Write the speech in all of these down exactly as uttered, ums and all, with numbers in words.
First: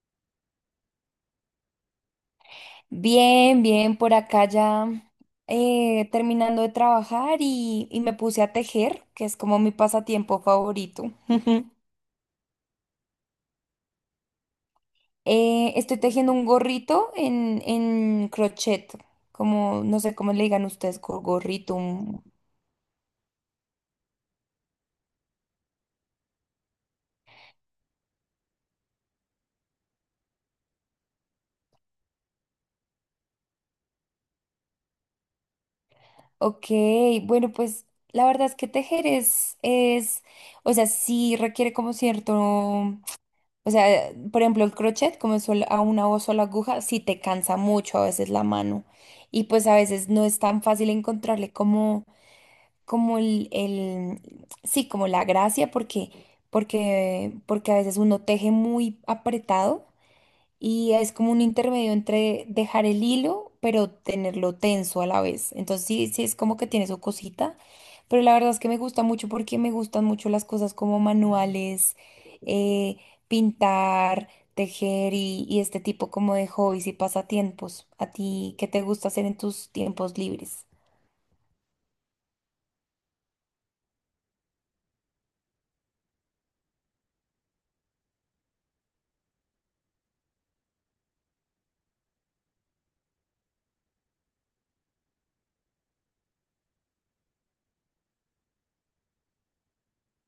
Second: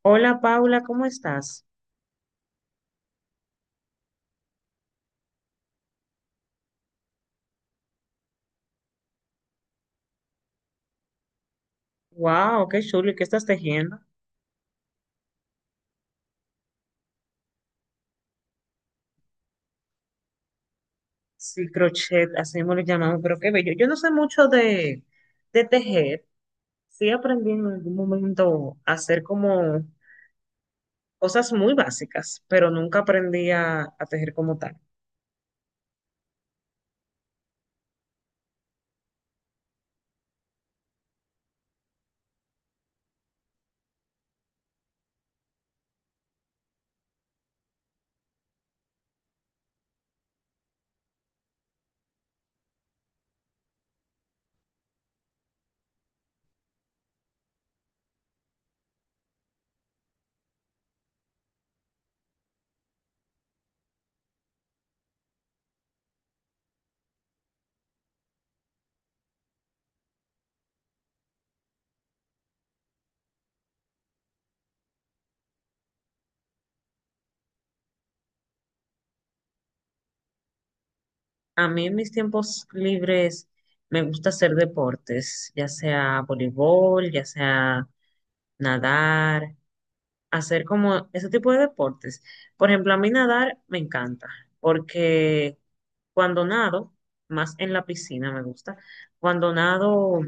Hola Paula, ¿cómo estás? Bien, bien, por acá ya eh, terminando de trabajar y, y me puse a tejer, que es como mi pasatiempo favorito. Wow, qué chulo, ¿y qué estás tejiendo? Eh, estoy tejiendo un gorrito en, en crochet, como no sé cómo le digan ustedes, gor- Sí, gorrito. un- crochet, así mismo lo llamamos, pero qué bello. Yo no sé mucho de, de tejer, sí aprendí en algún momento a hacer como cosas muy básicas, pero nunca aprendí a, a tejer como tal. Ok, bueno, pues la verdad es que tejer es, es, o sea, sí requiere como cierto. O sea, por ejemplo, el crochet, como es sol- a una o sola aguja, sí te cansa mucho a veces la mano. Y pues a veces no es tan fácil encontrarle como, como el, el- sí, como la gracia, porque, porque, porque a veces uno teje muy apretado y es como un intermedio entre dejar el hilo, pero tenerlo tenso a la vez. Entonces sí, sí es como que tiene su cosita, pero la verdad es que me gusta mucho porque me gustan mucho las cosas como manuales, eh, pintar, tejer y, y este tipo como de hobbies y pasatiempos. ¿A ti qué te gusta hacer en tus tiempos libres? A mí en mis tiempos libres me gusta hacer deportes, ya sea voleibol, ya sea nadar, hacer como ese tipo de deportes. Por ejemplo, a mí nadar me encanta porque cuando nado, más en la piscina me gusta, cuando nado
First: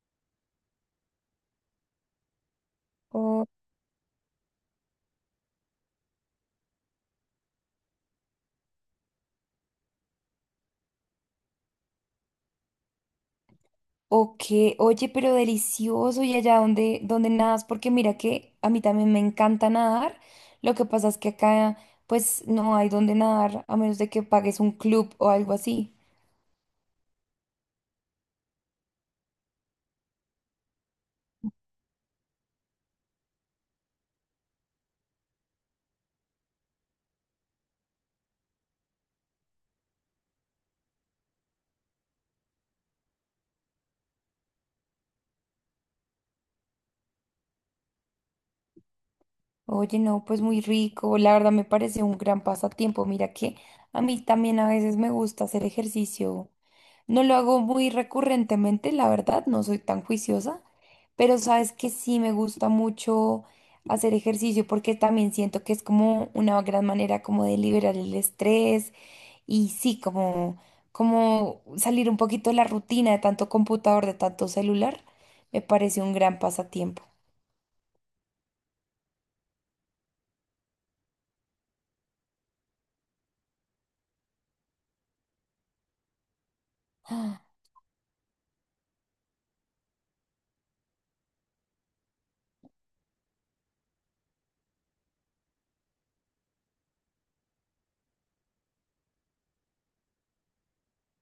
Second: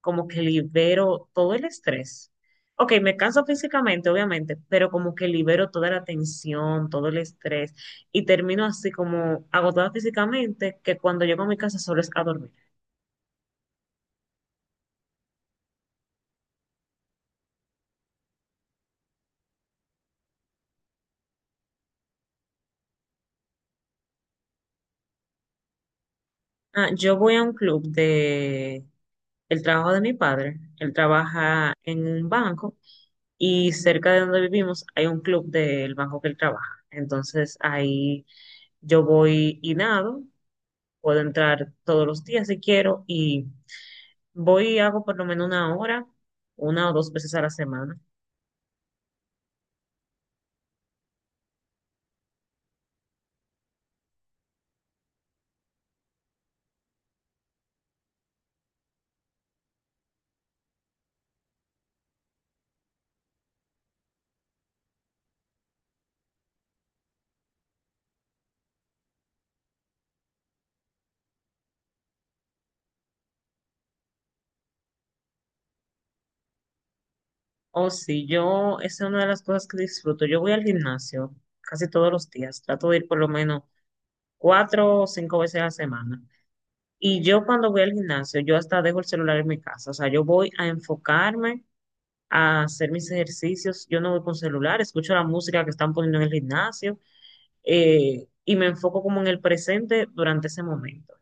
como que libero todo el estrés. Ok, me canso físicamente, obviamente, pero como que libero toda la tensión, todo el estrés y termino así como agotada físicamente que cuando llego a mi casa solo es a dormir. Ok, oye, pero delicioso y allá donde, donde nadas, porque mira que a mí también me encanta nadar. Lo que pasa es que acá pues no hay donde nadar a menos de que pagues un club o algo así. Ah, yo voy a un club de el trabajo de mi padre. Él trabaja en un banco y cerca de donde vivimos hay un club del banco que él trabaja. Entonces ahí yo voy y nado, puedo entrar todos los días si quiero y voy y hago por lo menos una hora, una o dos veces a la semana. Oye, no, pues muy rico. La verdad me parece un gran pasatiempo. Mira que a mí también a veces me gusta hacer ejercicio. No lo hago muy recurrentemente, la verdad, no soy tan juiciosa, pero sabes que sí me gusta mucho hacer ejercicio porque también siento que es como una gran manera como de liberar el estrés y sí, como, como salir un poquito de la rutina de tanto computador, de tanto celular, me parece un gran pasatiempo. O si yo, esa es una de las cosas que disfruto. Yo voy al gimnasio casi todos los días, trato de ir por lo menos cuatro o cinco veces a la semana. Y Ah, yo cuando voy al gimnasio, yo hasta dejo el celular en mi casa, o sea, yo voy a enfocarme, a hacer mis ejercicios, yo no voy con celular, escucho la música que están poniendo en el gimnasio eh, y me enfoco como en el presente durante ese momento.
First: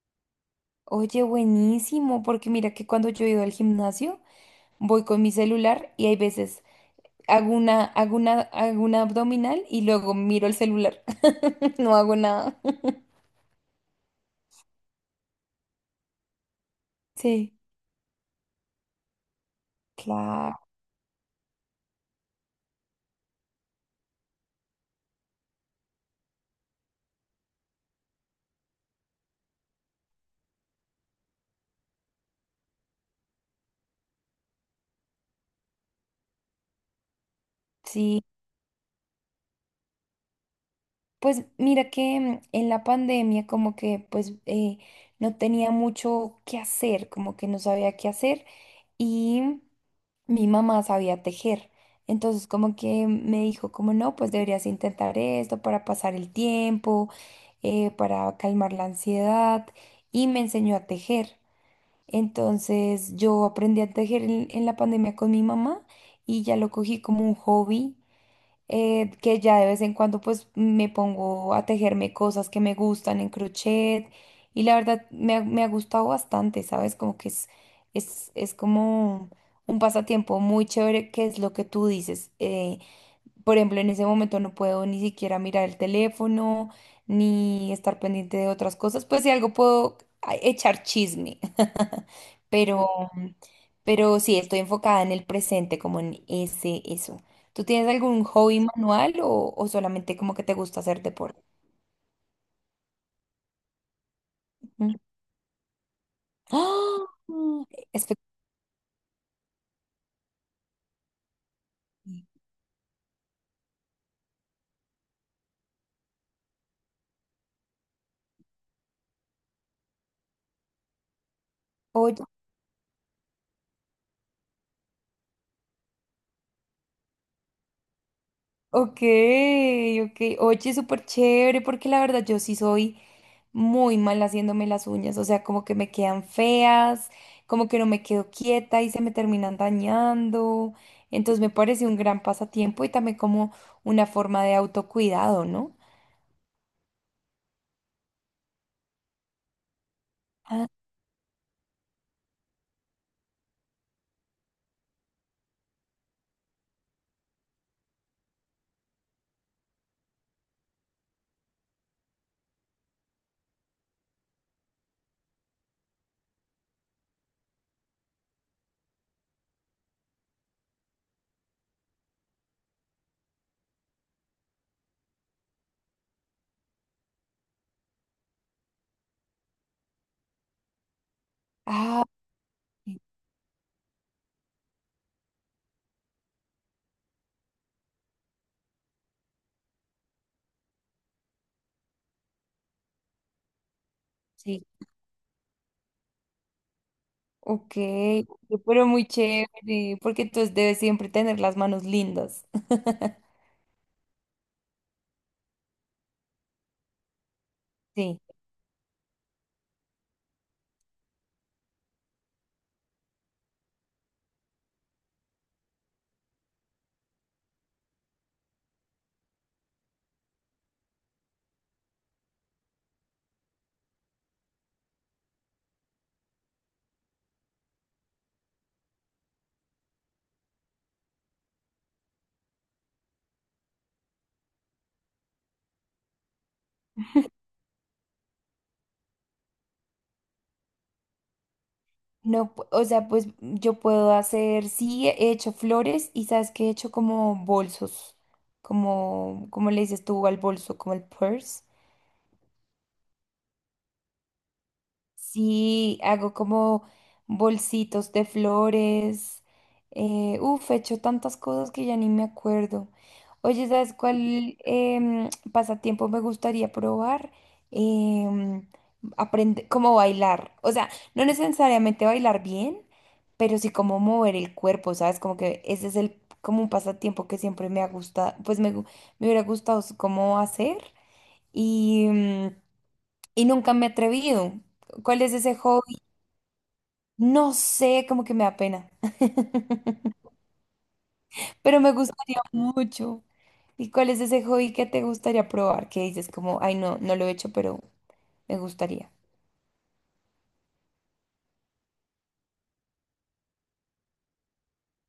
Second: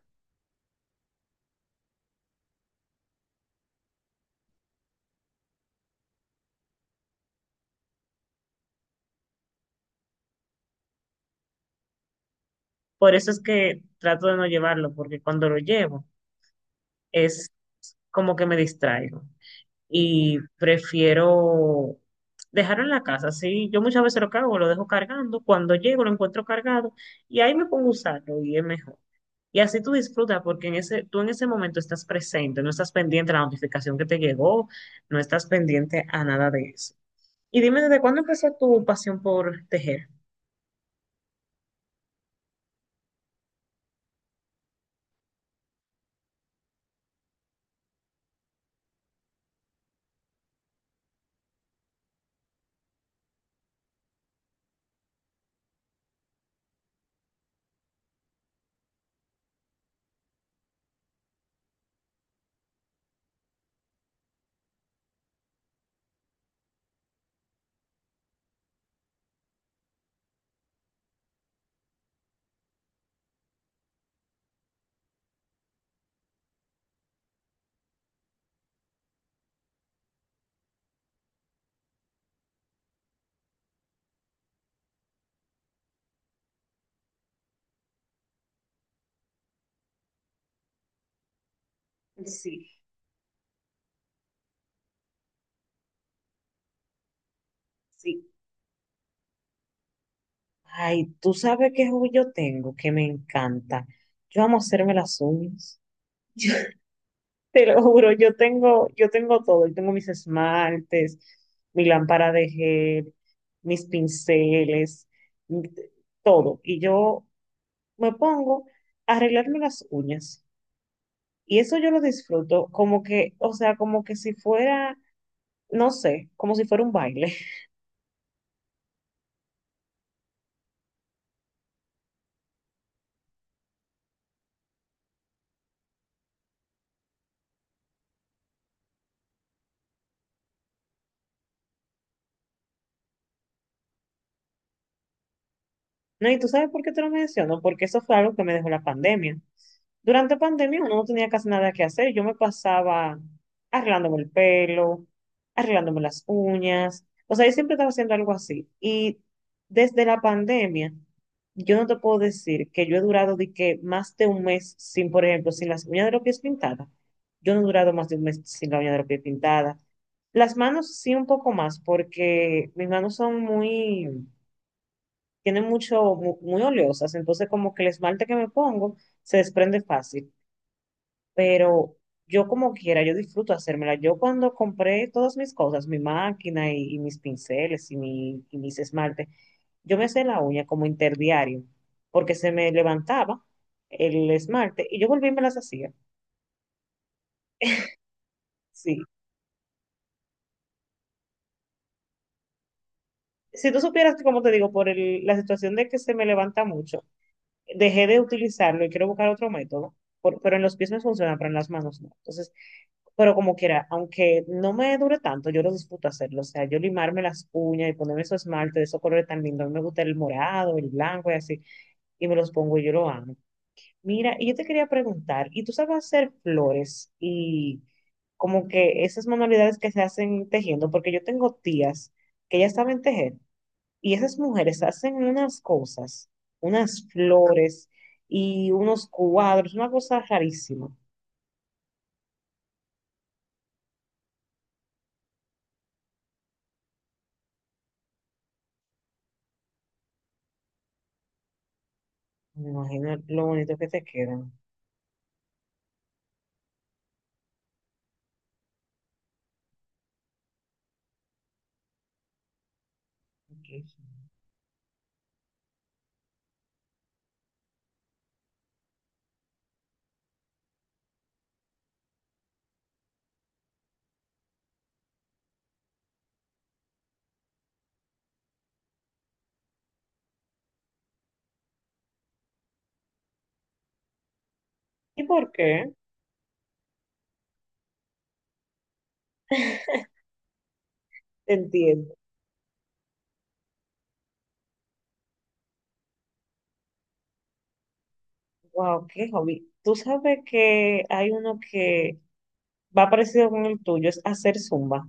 oye, buenísimo, porque mira que cuando yo he ido al gimnasio, voy con mi celular y hay veces hago una, hago una, hago una abdominal y luego miro el celular. No hago nada. Por eso es que trato de no llevarlo, porque cuando lo llevo es Sí, como que me distraigo y claro, prefiero dejarlo en la casa. Sí, yo muchas veces lo cargo, lo dejo cargando, cuando llego lo encuentro cargado y ahí me pongo a usarlo y es mejor. Y así tú disfrutas porque en ese, tú en ese momento estás presente, no estás pendiente a la notificación que te llegó, no estás pendiente a nada de eso. Y dime, ¿desde cuándo sí. empezó tu pasión por tejer? Pues mira que mm, en la pandemia como que pues eh, no tenía mucho que hacer, como que no sabía qué hacer y mi mamá sabía tejer. Entonces como que me dijo como no, pues deberías intentar esto para pasar el tiempo, eh, para calmar la ansiedad y me enseñó a tejer. Entonces yo aprendí a tejer en, en la pandemia con mi mamá y ya lo cogí como un hobby, eh, que ya de vez en cuando pues me pongo a tejerme cosas que me gustan en crochet y la verdad me ha, me ha gustado bastante, ¿sabes? Como que es, es, es como un pasatiempo muy chévere que es lo que tú dices. eh, por ejemplo, en ese momento no puedo ni siquiera mirar el teléfono, ni estar pendiente de otras cosas. Pues si algo puedo a- echar chisme. Sí. Pero, pero sí, estoy enfocada en el presente, como en ese, eso. ¿Tú tienes algún Sí. hobby manual o, o solamente como que te gusta hacer Ay, tú deporte? sabes qué hobby yo tengo que me encanta. Yo amo hacerme Mm. las uñas. ¡Ah! Te lo juro, Espe- yo tengo, yo tengo todo. Yo tengo mis esmaltes, mi lámpara de gel, mis pinceles, mi- todo. Y yo me pongo a arreglarme las uñas. Y eso yo lo Oye, disfruto como que, o sea, como que si fuera, no sé, como si fuera un baile. ok, ok. Oye, súper chévere, porque la verdad yo sí soy muy mal haciéndome las uñas, o sea, como que me quedan feas, como que no me quedo quieta y se me terminan dañando. Entonces me parece un gran pasatiempo y también como una forma de autocuidado, ¿no? No, y tú sabes por qué te lo menciono, porque eso fue algo que me dejó la pandemia. Durante Ah, pandemia uno no tenía casi nada que hacer. Yo me pasaba arreglándome el pelo, arreglándome las uñas. O sea, yo siempre estaba haciendo algo así. Y desde la pandemia, yo no te puedo decir que yo he durado de que más de un mes sin, por ejemplo, sin las uñas de los pies pintadas. Yo no he durado más de un mes sin la uña de los pies pintada. Las manos sí un poco más, porque mis manos son muy tienen mucho, mu- muy, oleosas, entonces como que el esmalte que me pongo se desprende fácil, pero ah, yo como quiera, yo disfruto hacérmela. Yo cuando compré todas mis cosas, mi máquina y, y mis pinceles y, mi, y mis esmaltes, yo me hacía la uña como interdiario, porque se me levantaba el sí, esmalte y yo volví y me las hacía. ok, pero Sí. muy chévere, porque entonces debes siempre tener las manos lindas. Si tú supieras que, como te digo, por el- la situación de que se me levanta mucho, dejé de Sí. utilizarlo y quiero buscar otro método, por- pero en los pies me funciona, pero en las manos no. Entonces, pero como quiera, aunque no me dure tanto, yo lo disfruto hacerlo. O sea, yo limarme las uñas y ponerme esos esmalte de esos colores tan lindos. A mí me gusta el morado, el blanco y así. Y me los pongo y yo lo amo. Mira, y yo te quería preguntar, ¿y tú sabes hacer flores y como que esas manualidades que se hacen tejiendo? Porque yo tengo tías que ya saben tejer y esas mujeres hacen unas cosas, unas flores y unos cuadros, una cosa rarísima. No, pu- o sea, pues yo puedo hacer, sí, he hecho flores y sabes que he hecho como bolsos, como, como le dices tú al bolso, como el purse. Me imagino lo bonito que te quedan. Sí, hago como bolsitos de flores. Eh, uf, he hecho tantas cosas que ya ni me acuerdo. Oye, ¿sabes Ok. cuál em, pasatiempo me gustaría probar? Em, aprende- como bailar. O sea, no necesariamente bailar bien, pero sí como mover el cuerpo, ¿sabes? Como que ese es el, como un pasatiempo que siempre me ha gustado, pues me, gu- me hubiera gustado s- como hacer. Y... mm, y nunca me he atrevido. ¿Cuál ¿Y es por ese qué? hobby? No sé, como que me da pena, pero me Entiendo. gustaría mucho. ¿Y cuál es ese hobby que te gustaría probar? Que dices como, ay, no, no lo he hecho, pero me Wow, gustaría. qué hobby. Tú sabes que hay uno que va parecido con el tuyo, es hacer zumba.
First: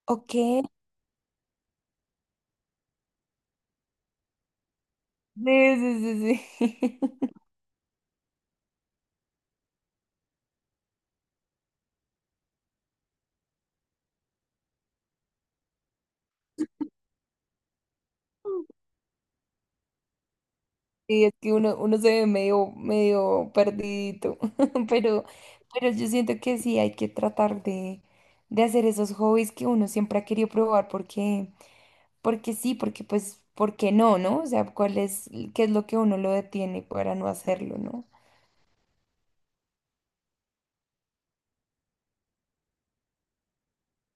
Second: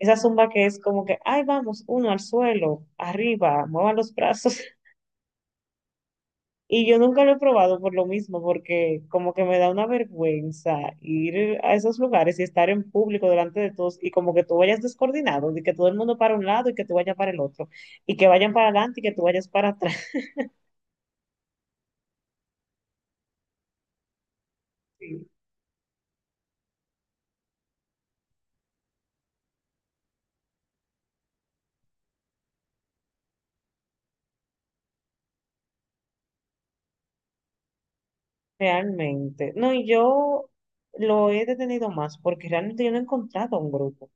Esa Ok. zumba que es como que, ay, vamos, uno al suelo, arriba, muevan los brazos. Sí, sí, sí, Y yo sí. nunca lo he probado por lo mismo, porque como que me da una vergüenza ir a esos lugares y estar en público delante de todos y como que tú vayas descoordinado, de que todo el mundo para un lado y que tú vayas para el otro, y que vayan para adelante y que tú vayas para atrás. Sí, es que uno, uno se ve medio, medio perdidito, pero, pero yo siento que sí hay que tratar de, de hacer esos hobbies que uno siempre ha querido probar porque, porque sí, porque pues, ¿por qué no, no? O sea, ¿cuál es, qué es lo que a uno lo detiene para no hacerlo, no? Realmente. No, y yo lo he detenido más porque realmente yo no he encontrado un grupo.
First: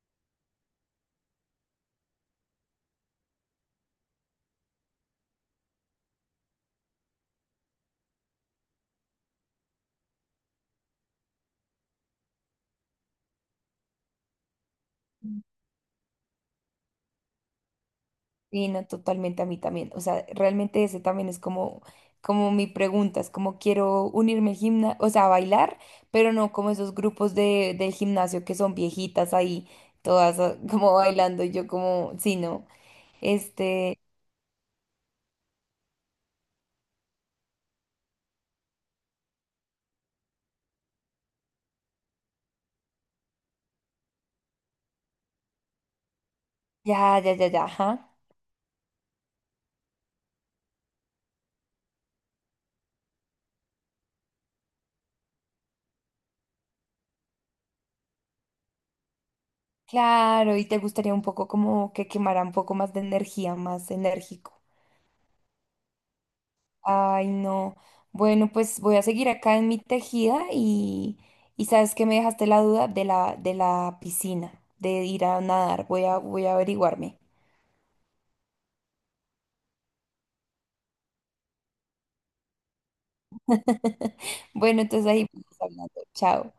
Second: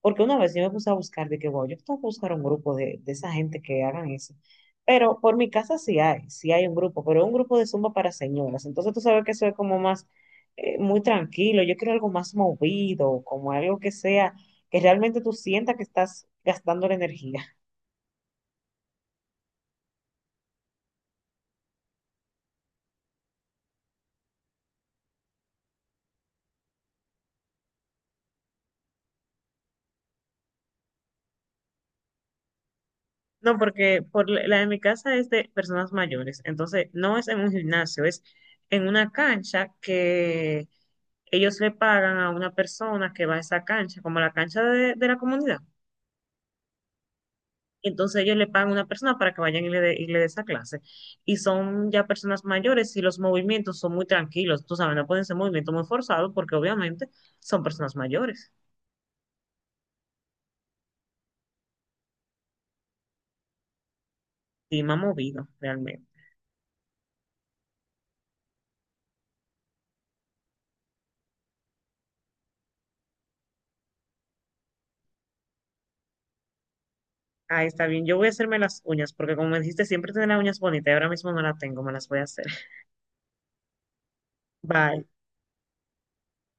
Porque una vez yo me puse a buscar, de que, wow, yo tengo que buscar un grupo de, de esa gente que hagan eso. Pero por mi casa sí hay, sí hay un grupo, pero es un grupo de Zumba para señoras. Entonces tú sabes que eso es como más, eh, muy tranquilo. Yo quiero algo más movido, como algo que sea, que realmente tú sientas que estás gastando la energía. Y no, totalmente a mí también. O sea, realmente ese también es como, como mi pregunta, es como quiero unirme al gimnasio, o sea, a bailar, pero no como esos grupos de, del gimnasio que son viejitas ahí, todas ah, como bailando, y yo como, sí, no, No, este, porque por la la de mi casa es de personas mayores, entonces no es en un gimnasio, es en una cancha que ellos le pagan a una persona que va a esa cancha, como la cancha de, de la comunidad. ya, ya, ya, ya, ajá. Entonces ellos le pagan a una persona para que vayan y le dé y le dé esa clase. Y son ya personas mayores y los movimientos son muy tranquilos, tú sabes, no pueden ser movimientos muy forzados porque obviamente son personas mayores. Claro, y te gustaría un poco como que quemara un poco más de energía, más enérgico. Y me ha movido realmente. Ay, no. Bueno, pues voy a seguir acá en mi tejida y, y sabes que me dejaste la duda de la, de la piscina, de ir a nadar. Voy a, voy a averiguarme. Ah, está bien. Yo voy a hacerme las uñas porque como me dijiste, siempre tener las uñas bonitas y ahora mismo no las tengo, me las voy a hacer. Bueno, Bye. entonces ahí vamos hablando. Chao.